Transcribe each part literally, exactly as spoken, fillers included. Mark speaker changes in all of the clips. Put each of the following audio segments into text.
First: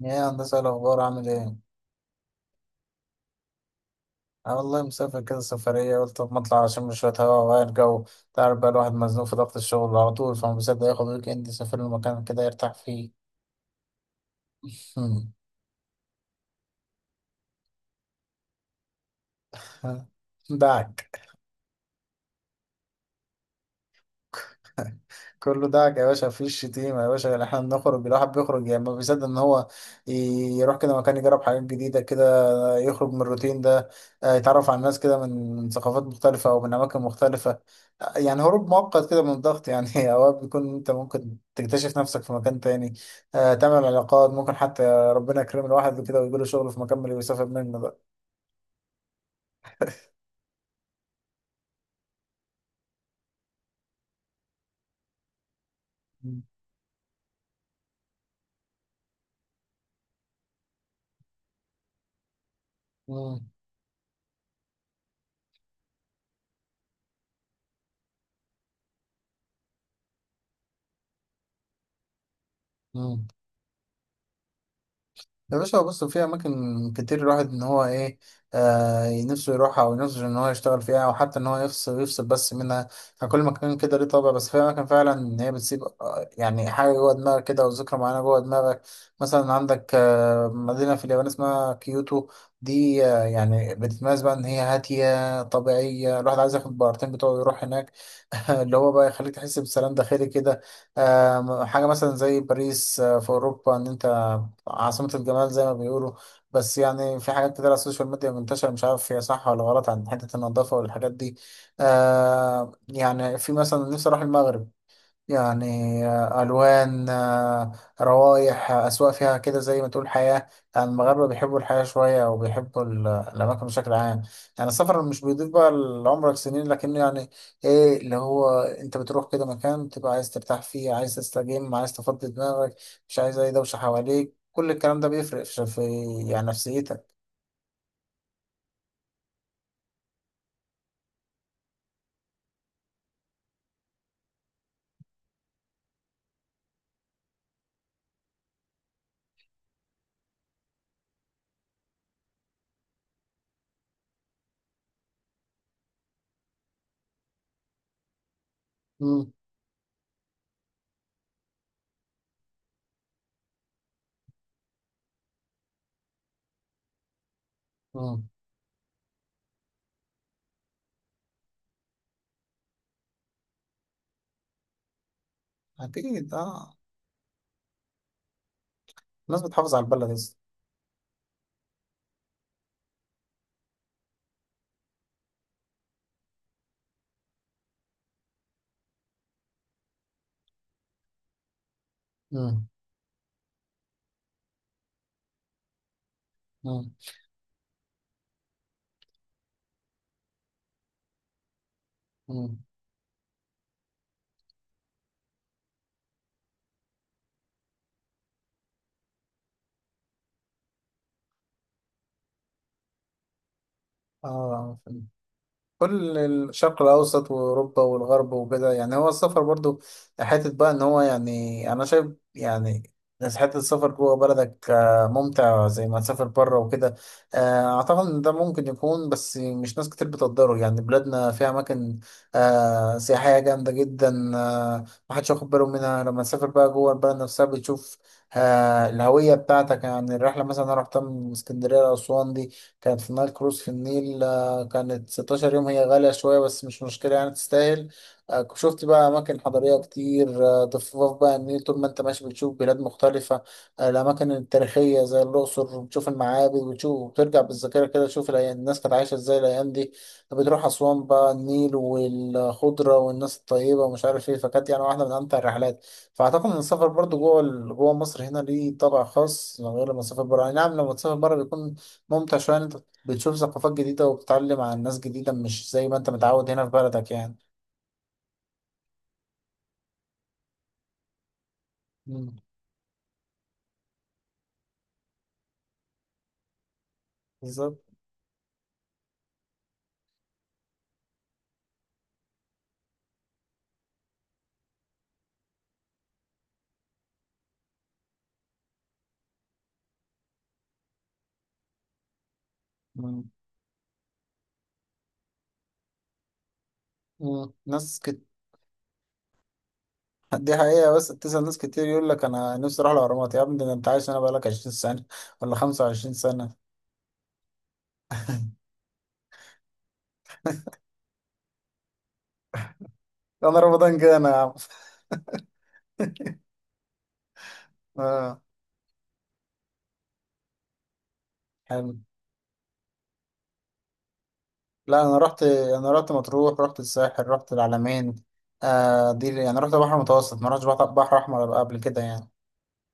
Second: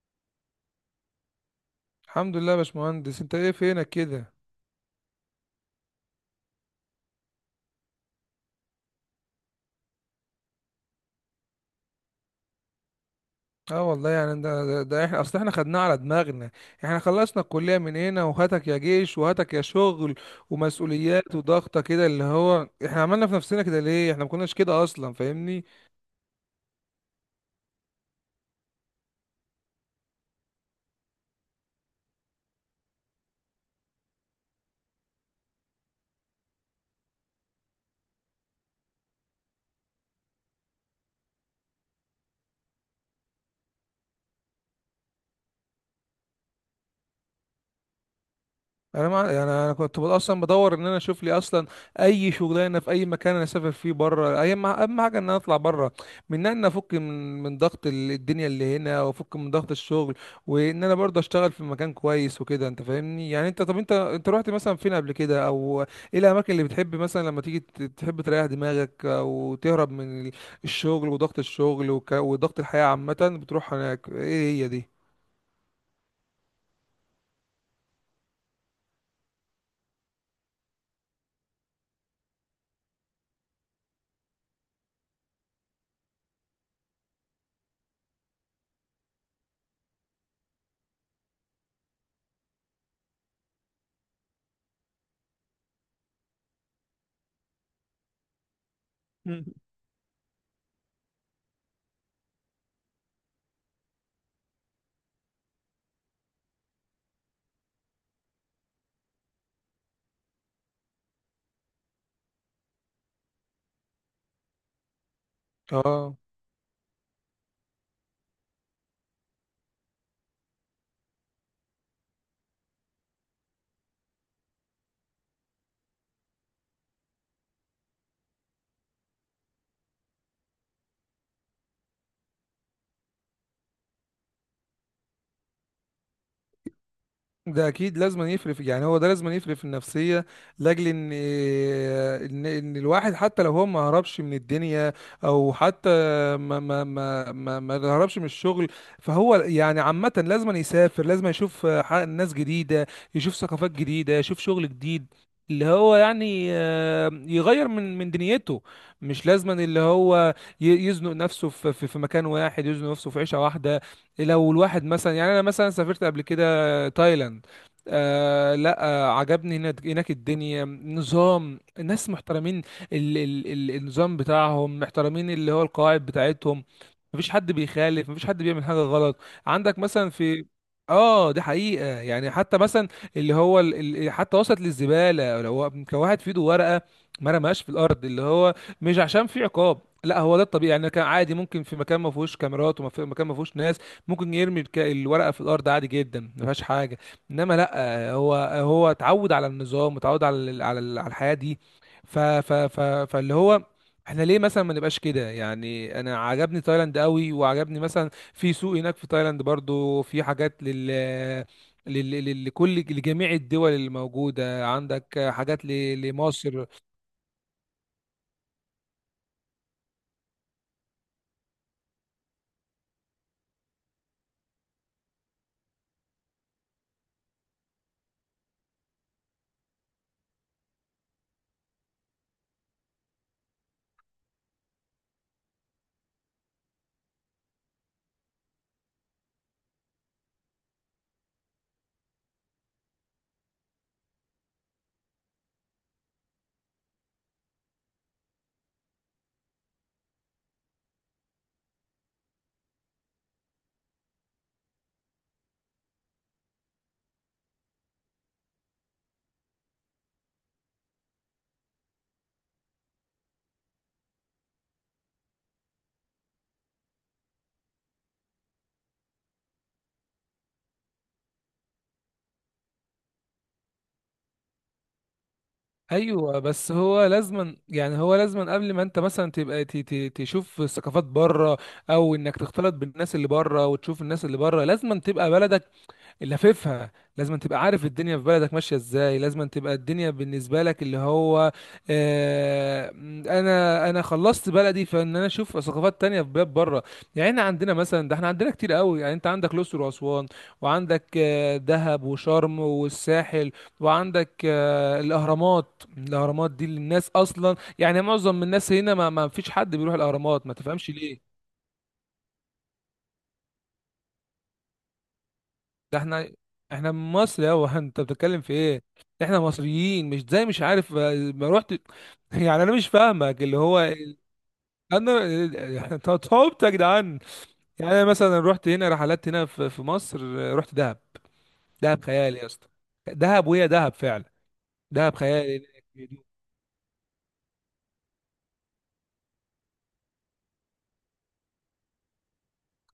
Speaker 1: يا هندسة، إيه الأخبار؟ عامل إيه؟
Speaker 2: الحمد لله يا باشمهندس، انت ايه؟ فينك كده؟
Speaker 1: أنا والله مسافر كده سفرية، قلت طب ما أطلع عشان شوية هوا وأغير جو. تعرف بقى الواحد مزنوق في ضغط الشغل على طول، فما بيصدق ياخد ويك إند يسافر له مكان كده يرتاح فيه.
Speaker 2: اه والله يعني ده, ده, ده احنا
Speaker 1: هم.
Speaker 2: اصل احنا خدناه على دماغنا. احنا خلصنا الكلية من هنا، وهاتك يا جيش وهاتك يا شغل
Speaker 1: دعك.
Speaker 2: ومسؤوليات وضغطة كده اللي هو احنا عملنا في نفسنا كده. ليه احنا ما كناش كده اصلا؟ فاهمني؟
Speaker 1: كله دعك يا باشا، مفيش شتيمة يا باشا. إحنا بنخرج، الواحد بيخرج يعني، ما بيصدق إن هو ي- يروح كده مكان، يجرب حاجات جديدة كده، يخرج من الروتين ده. آه، يتعرف على ناس كده من من ثقافات مختلفة أو من أماكن مختلفة. آه، يعني هروب مؤقت كده من الضغط، يعني أوقات بيكون أنت ممكن تكتشف نفسك في مكان تاني. آه، تعمل علاقات، ممكن حتى ربنا يكرم الواحد كده ويجيله شغل في مكان اللي بيسافر منه بقى.
Speaker 2: انا ما يعني، انا كنت بد- اصلا بدور ان انا اشوف لي اصلا اي شغلانه في اي مكان انا اسافر فيه بره. اي ما اهم حاجه ان انا اطلع بره، من ان انا افك من من ضغط ال- الدنيا اللي هنا، وافك من ضغط الشغل، وان انا برضه اشتغل في مكان كويس وكده. انت فاهمني؟ يعني
Speaker 1: مم.
Speaker 2: انت، طب انت انت رحت مثلا فين قبل كده او ايه الاماكن اللي بتحب مثلا لما تيجي ت- تحب تريح دماغك او تهرب من ال- الشغل وضغط الشغل وك- وضغط الحياه
Speaker 1: مم.
Speaker 2: عامه، بتروح هناك؟ ايه هي دي؟
Speaker 1: يا باشا بص، في أماكن كتير الواحد إن هو إيه، آه نفسه يروحها أو نفسه إن هو يشتغل فيها، أو حتى إن هو يفصل يفصل بس منها. يعني كل مكان كده ليه طابع، بس في أماكن فعلا إن هي بتسيب آه، يعني حاجة جوه دماغك كده، أو ذكرى معينة جوه دماغك. مثلا عندك آه مدينة في اليابان اسمها كيوتو. دي آه يعني بتتميز بقى إن هي هادية طبيعية، الواحد عايز ياخد بارتين بتوعه يروح هناك، اللي هو بقى يخليك
Speaker 2: مم.
Speaker 1: تحس بسلام داخلي كده. آه حاجة مثلا زي باريس، آه في أوروبا، إن أنت آه، عاصمة الجمال زي ما بيقولوا. بس يعني في حاجات كتير على السوشيال ميديا منتشرة، مش عارف هي صح ولا غلط، عن حتة النظافة والحاجات دي. آه يعني في مثلا نفسي أروح المغرب، يعني
Speaker 2: اه،
Speaker 1: آه، ألوان، آه، روائح، آه، أذواق فيها، كده زي ما تقول حياة. يعني المغاربة بيحبوا الحياة شوية، أو بيحبوا ال- الأماكن بشكل عام. يعني السفر مش بيضيف بقى لعمرك سنين، لكنه يعني إيه، اللي هو أنت بتروح كده مكان تبقى عايز ترتاح فيه، عايز تستجم، عايز تفضي دماغك، مش عايز أي دوشة حواليك. كل الكلام ده بيفرق في في- يعني نفسيتك.
Speaker 2: ده اكيد لازم يفرق في- يعني هو ده لازم يفرق في النفسيه، لاجل ان ان ان الواحد حتى لو هو ما هربش من الدنيا، او حتى ما ما ما ما, ما هربش من الشغل، فهو يعني عامه لازم يسافر، لازم يشوف ح- ناس جديده، يشوف ثقافات جديده، يشوف شغل جديد، اللي هو يعني آه، يغير من من دنيته. مش
Speaker 1: مم.
Speaker 2: لازما اللي هو ي- يزنق نفسه في في في مكان واحد، يزنق نفسه في عيشه واحده. لو الواحد مثلا، يعني انا مثلا سافرت قبل كده آه، تايلاند.
Speaker 1: مم.
Speaker 2: آه لا آه عجبني هناك. هناك الدنيا نظام، الناس محترمين، ال ال ال النظام بتاعهم محترمين، اللي هو القواعد
Speaker 1: أكيد
Speaker 2: بتاعتهم.
Speaker 1: أه.
Speaker 2: مفيش حد بيخالف، مفيش حد بيعمل حاجه غلط.
Speaker 1: الناس بتحافظ
Speaker 2: عندك
Speaker 1: على
Speaker 2: مثلا
Speaker 1: البلد أصلا.
Speaker 2: في، اه دي حقيقه، يعني حتى مثلا اللي هو ال... ال- حتى وصلت للزباله، لو هو كان واحد في ايده ورقه ما رماهاش في الارض، اللي هو مش عشان في عقاب، لا، هو ده الطبيعي. يعني كان عادي، ممكن في مكان ما فيهوش
Speaker 1: مم.
Speaker 2: كاميرات وما في مكان ما فيهوش ناس، ممكن يرمي الك- الورقه في الارض عادي جدا، ما فيهاش
Speaker 1: مم.
Speaker 2: حاجه. انما لا، هو هو اتعود على النظام، اتعود على ال- على ال- على الحياه دي. ف ف
Speaker 1: مم.
Speaker 2: ف فاللي هو احنا ليه مثلا ما نبقاش كده؟ يعني انا عجبني تايلاند قوي، وعجبني مثلا في سوق هناك في تايلاند، برضو في حاجات لل، لل... لل- لكل، لجميع الدول اللي موجودة
Speaker 1: اه،
Speaker 2: عندك، حاجات ل...
Speaker 1: كل
Speaker 2: لمصر.
Speaker 1: الشرق الأوسط وأوروبا والغرب وكده. يعني هو السفر برضو حتة بقى إن هو، يعني أنا شايف يعني، بس حتة السفر جوه بلدك آه، ممتع زي ما تسافر بره وكده. آه، أعتقد إن ده ممكن يكون، بس مش ناس كتير بتقدره. يعني بلادنا فيها أماكن آه، سياحية جامدة جدا، آه، محدش واخد باله منها. لما تسافر بقى جوه البلد نفسها، بتشوف آه، الهوية بتاعتك. يعني الرحلة مثلا أنا رحتها من اسكندرية لأسوان، دي كانت في نايل كروز في النيل. آه، كانت 16 يوم، هي غالية شوية بس مش مشكلة يعني، تستاهل. آه، شفت بقى أماكن حضارية كتير، آه، ضفاف بقى النيل، طول ما أنت ماشي بتشوف بلاد مختلفة. آه، الأماكن التاريخية زي الأقصر، بتشوف المعابد وتشوف وترجع بالذاكرة كده، تشوف الأيام- الناس كانت عايشة إزاي الأيام دي. بتروح أسوان بقى، النيل والخضرة والناس الطيبة ومش عارف إيه، فكانت يعني واحدة من أمتع الرحلات. فأعتقد إن السفر برضو جوه ال- جوه مصر هنا ليه طابع خاص، غير لما تسافر بره. يعني نعم لما تسافر بره بيكون ممتع شوية، إن أنت بتشوف ثقافات جديدة وبتتعلم عن ناس جديدة، مش زي ما انت
Speaker 2: ايوه،
Speaker 1: متعود هنا في
Speaker 2: بس هو
Speaker 1: بلدك يعني.
Speaker 2: لازما، يعني هو لازما قبل ما انت مثلا تبقى ت... ت... تشوف ثقافات بره، او
Speaker 1: مم.
Speaker 2: انك تختلط بالناس اللي بره وتشوف الناس اللي بره، لازما تبقى بلدك لففها، لازم تبقى
Speaker 1: بالظبط.
Speaker 2: عارف الدنيا في بلدك ماشية ازاي، لازم تبقى الدنيا بالنسبة لك اللي هو آه، انا انا خلصت بلدي فان انا اشوف ثقافات تانية في بلاد بره. يعني احنا عندنا مثلا، ده احنا عندنا كتير قوي. يعني انت عندك الاقصر واسوان، وعندك آه، دهب وشرم
Speaker 1: مم.
Speaker 2: والساحل، وعندك آه، الاهرامات. الاهرامات دي للناس
Speaker 1: مم.
Speaker 2: اصلا،
Speaker 1: ناس
Speaker 2: يعني
Speaker 1: كت...
Speaker 2: معظم الناس هنا، ما ما فيش حد بيروح الاهرامات، ما
Speaker 1: دي
Speaker 2: تفهمش
Speaker 1: حقيقة، بس
Speaker 2: ليه.
Speaker 1: تسأل ناس كتير يقول لك أنا نفسي أروح الأهرامات. يا ابني ده أنت عايش هنا بقالك 20 سنة ولا
Speaker 2: ده
Speaker 1: 25
Speaker 2: احنا،
Speaker 1: سنة.
Speaker 2: احنا من مصر! يا هو انت بتتكلم في ايه؟ احنا مصريين، مش زي مش عارف آه، ما رحت يعني، انا مش فاهمك اللي
Speaker 1: أنا
Speaker 2: هو
Speaker 1: رمضان جه أنا يا عم.
Speaker 2: انا. احنا صعبت يا جدعان. يعني انا مثلا
Speaker 1: آه،
Speaker 2: رحت هنا رحلات هنا في في مصر، آه، رحت دهب.
Speaker 1: حلو.
Speaker 2: دهب خيال يا اسطى! دهب، وهي دهب فعلا.
Speaker 1: لا
Speaker 2: دهب
Speaker 1: أنا رحت
Speaker 2: خيال.
Speaker 1: أنا رحت مطروح، رحت الساحل، رحت العلمين. آه دي يعني رحت بحر متوسط، ما رحتش بحر بحر أحمر قبل كده يعني.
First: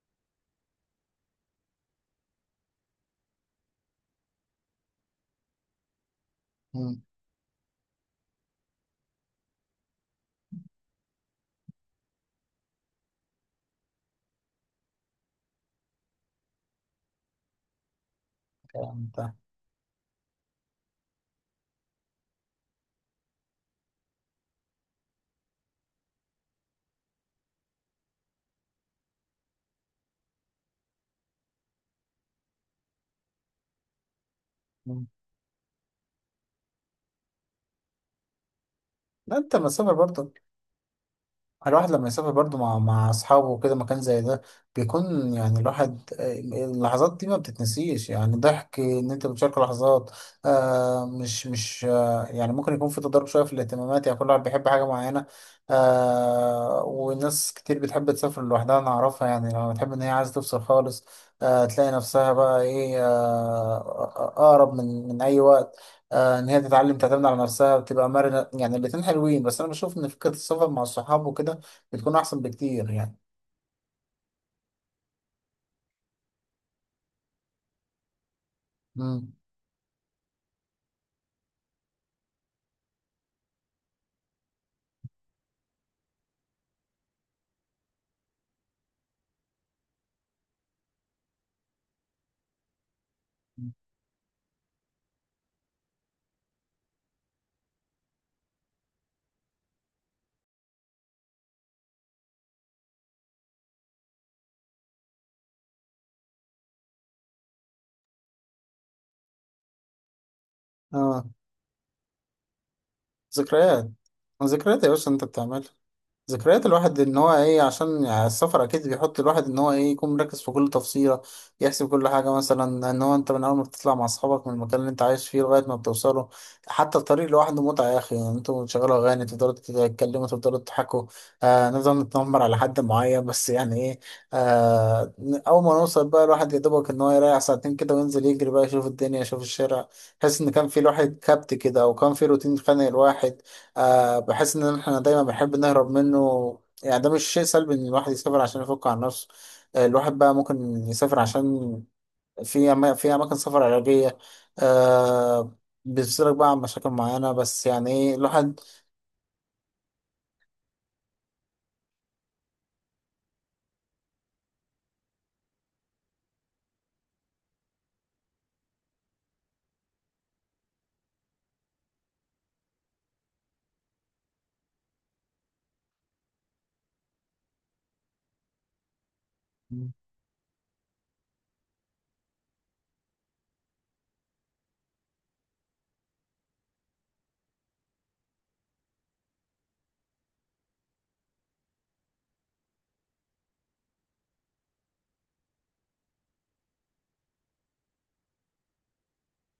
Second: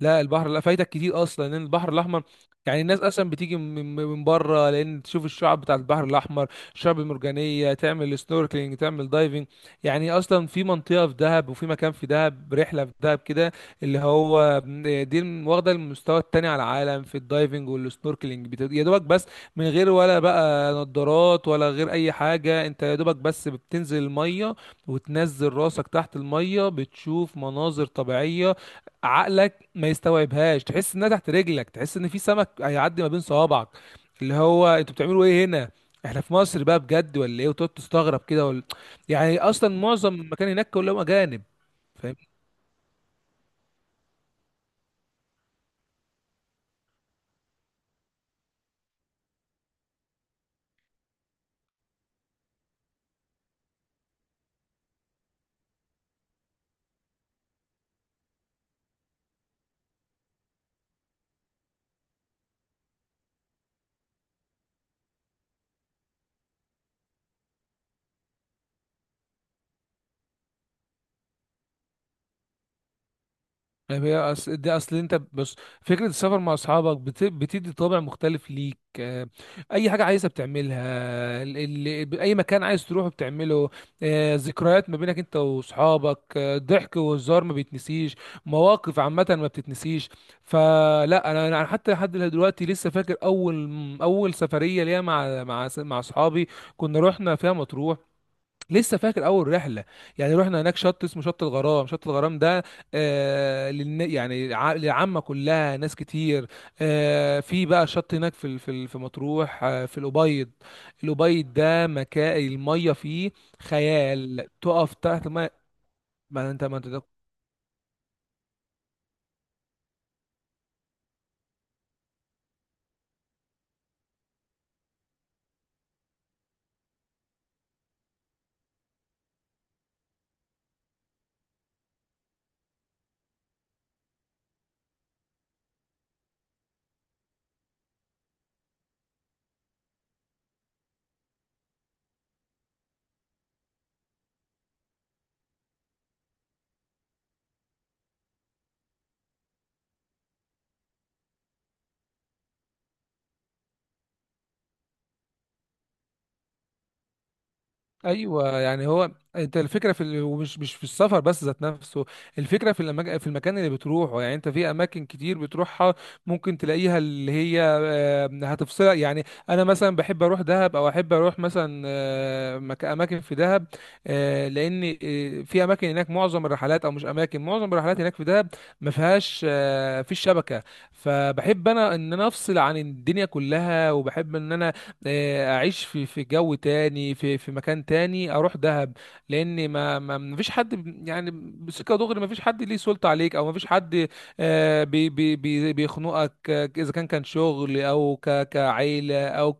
Speaker 2: لا البحر، لا، فايتك كتير اصلا، لان البحر الاحمر، يعني الناس اصلا بتيجي من من بره لان تشوف الشعب بتاع البحر الاحمر، الشعب
Speaker 1: مم.
Speaker 2: المرجانيه، تعمل سنوركلينج، تعمل دايفنج. يعني اصلا في منطقه في دهب، وفي مكان في دهب، رحله في دهب كده اللي هو، دي واخده المستوى التاني على العالم في الدايفنج والسنوركلينج. بت- يا دوبك
Speaker 1: كلام
Speaker 2: بس
Speaker 1: ده.
Speaker 2: من غير ولا بقى نظارات ولا غير اي حاجه، انت يا دوبك بس بتنزل الميه وتنزل راسك تحت الميه، بتشوف مناظر طبيعيه عقلك ما يستوعبهاش. تحس انها تحت رجلك، تحس ان في سمك هيعدي ما بين صوابعك، اللي هو انتوا
Speaker 1: مم.
Speaker 2: بتعملوا ايه هنا؟ احنا في مصر بقى بجد ولا ايه؟ وتقعد تستغرب كده ولا،
Speaker 1: لا
Speaker 2: يعني
Speaker 1: أنت
Speaker 2: اصلا
Speaker 1: مسافر
Speaker 2: معظم
Speaker 1: برضه،
Speaker 2: المكان هناك كلهم اجانب.
Speaker 1: الواحد لما يسافر برضه مع مع أصحابه وكده مكان زي ده، بيكون يعني الواحد، آه، اللحظات دي ما بتتنسيش. يعني ضحك، إن أنت بتشارك لحظات. آه مش مش آه يعني ممكن يكون في تضارب شوية في الاهتمامات، يعني كل واحد بيحب حاجة معينة. آه وناس كتير بتحب تسافر لوحدها، أنا أعرفها يعني. لما بتحب إن هي عايزة تفصل خالص، آه تلاقي نفسها بقى إيه، آه أقرب من من أي وقت. آه، ان هي تتعلم تعتمد على نفسها وتبقى مرنه. يعني الاتنين حلوين، بس انا بشوف ان فكره السفر مع الصحاب وكده بتكون احسن بكتير يعني.
Speaker 2: يعني هي أص... دي اصل، انت بص، فكره السفر مع اصحابك بت... بتدي طابع مختلف ليك. آه،
Speaker 1: امم
Speaker 2: اي حاجه عايزها بتعملها، ال... ال... اي مكان عايز تروحه بتعمله، آه، ذكريات ما بينك انت واصحابك، آه، ضحك وهزار ما بيتنسيش، مواقف عامه ما بتتنسيش. فلا، انا، انا حتى لحد دلوقتي لسه فاكر اول اول سفريه ليا مع مع مع اصحابي، كنا رحنا فيها مطروح. لسه فاكر اول رحله. يعني رحنا هناك شط اسمه شط الغرام. شط الغرام ده آه للن... يعني ع- للعامه كلها، ناس كتير. آه في بقى شط هناك في ال- في ال- في مطروح، آه في الابيض.
Speaker 1: اه،
Speaker 2: الابيض ده مكان الميه فيه
Speaker 1: ذكريات.
Speaker 2: خيال،
Speaker 1: ذكريات يا
Speaker 2: تقف
Speaker 1: باشا انت
Speaker 2: تحت الميه.
Speaker 1: بتعمل،
Speaker 2: ما انت
Speaker 1: ذكريات
Speaker 2: ما انت
Speaker 1: الواحد ان هو ايه، عشان يعني السفر اكيد بيحط الواحد ان هو ايه، يكون مركز في كل تفصيله، يحسب كل حاجه مثلا. ان هو انت من اول ما بتطلع مع اصحابك من المكان اللي انت عايش فيه لغايه ما بتوصله، حتى الطريق لوحده متعه يا اخي. يعني انتوا بتشغلوا اغاني، تفضلوا تتكلموا، تفضلوا تضحكوا، آه نفضل نتنمر على حد معين، بس يعني ايه. آه اول ما نوصل بقى الواحد يا دوبك ان هو يريح ساعتين كده، وينزل يجري بقى، يشوف الدنيا، يشوف الشارع، يحس ان كان في الواحد كبت كده، او كان في روتين خانق الواحد، آه بحس ان احنا دايما بنحب نهرب منه. يعني ده مش شيء سلبي ان الواحد يسافر عشان يفك عن نفسه. آه الواحد بقى ممكن يسافر عشان في أما في اماكن سفر علاجية، آه بيفصلك بقى عن مشاكل معينة، بس يعني ايه الواحد.
Speaker 2: ايوه، يعني هو، انت الفكره في ال... ومش مش في السفر بس ذات نفسه، الفكره في المج... في المكان اللي بتروحه. يعني انت في اماكن كتير بتروحها ممكن تلاقيها، اللي هي آه، هتفصلك يعني. انا مثلا بحب اروح دهب، او احب اروح مثلا آه، مك... اماكن في دهب، آه، لان آه، في اماكن هناك معظم الرحلات، او مش اماكن، معظم الرحلات هناك في دهب ما فيهاش
Speaker 1: مم.
Speaker 2: آه، في الشبكه. فبحب انا ان انا افصل عن الدنيا كلها، وبحب ان انا آه، اعيش في في جو تاني، في في مكان تاني، اروح دهب، لان ما ما ما فيش حد ب- يعني بسكه دغري. ما فيش حد ليه سلطه عليك، او ما فيش حد آه، بي بي بي بيخنقك، آه، اذا كان، كان شغل او ك كعيله او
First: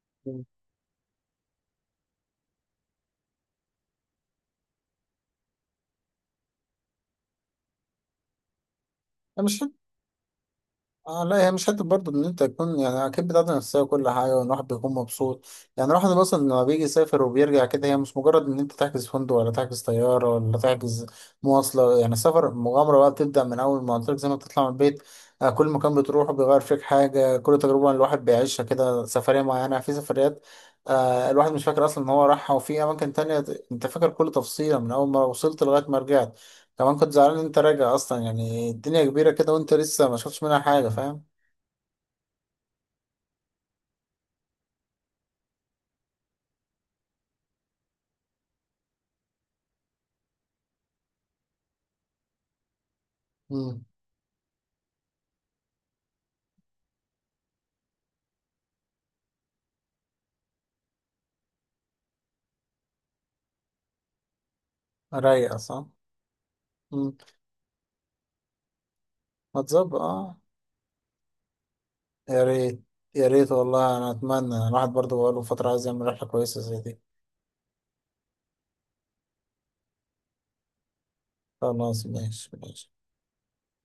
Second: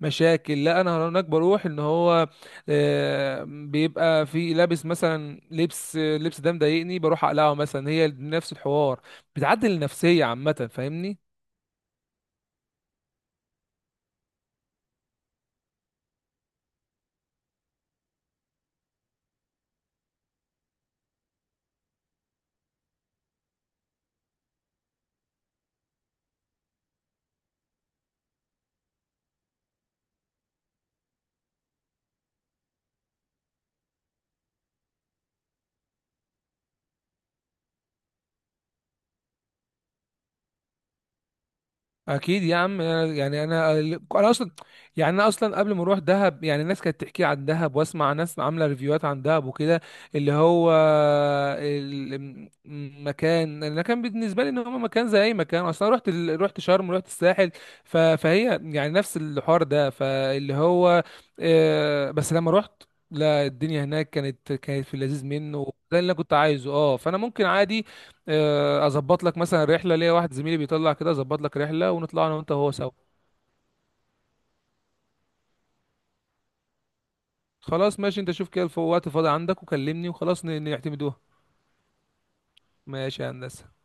Speaker 2: كمشاكل. لا انا هناك بروح ان هو آه، بيبقى في لابس مثلا، لبس، لبس ده مضايقني، بروح اقلعه مثلا، هي نفس الحوار،
Speaker 1: مش
Speaker 2: بتعدل النفسيه عامه. فاهمني؟
Speaker 1: اه لا، هي مش حته برضه ان انت تكون، يعني اكيد بتاعت نفسيه وكل حاجه، وان الواحد بيكون مبسوط. يعني الواحد مثلا لما بيجي يسافر وبيرجع كده، هي مش مجرد ان انت تحجز فندق ولا تحجز طياره ولا تحجز مواصله. يعني السفر مغامره بقى، بتبدا من اول ما قلت لك زي ما بتطلع من البيت. آه، كل مكان بتروحه بيغير فيك حاجه، كل تجربه الواحد بيعيشها كده، سفريه معينه في سفريات آه الواحد مش فاكر اصلا ان هو راحها، وفي اماكن تانية انت فاكر كل تفصيله من اول ما وصلت لغايه ما رجعت، كمان كنت زعلان ان انت راجع اصلا. يعني الدنيا كبيرة كده وانت لسه ما شفتش منها حاجة، فاهم.
Speaker 2: اكيد يا عم. أنا- يعني انا انا اصلا، يعني انا اصلا قبل ما اروح دهب، يعني الناس كانت تحكي عن دهب، واسمع ناس عامله ريفيوهات عن دهب وكده اللي هو، المكان
Speaker 1: امم
Speaker 2: المكان بالنسبه لي ان هو مكان زي اي مكان، اصلا رحت ال... رحت شرم، رحت الساحل، ف... فهي يعني نفس الحوار ده. فاللي هو آه، بس لما رحت، لا، الدنيا هناك كانت، كانت في اللذيذ
Speaker 1: رايقة،
Speaker 2: منه
Speaker 1: صح.
Speaker 2: ده اللي انا كنت عايزه. اه،
Speaker 1: مم.
Speaker 2: فانا ممكن عادي آه، اظبط لك
Speaker 1: ما
Speaker 2: مثلا
Speaker 1: تظبط،
Speaker 2: رحله، ليا واحد
Speaker 1: اه.
Speaker 2: زميلي بيطلع كده، اظبط لك رحله ونطلع انا
Speaker 1: يا
Speaker 2: وانت وهو
Speaker 1: ريت،
Speaker 2: سوا.
Speaker 1: يا ريت والله، انا اتمنى. الواحد برضه بقاله فترة عايز يعمل رحلة كويسة زي دي.
Speaker 2: خلاص، ماشي. انت شوف كده الف- وقت فاضي عندك وكلمني، وخلاص ن- نعتمدوها.
Speaker 1: خلاص ماشي، ماشي.
Speaker 2: ماشي يا هندسه.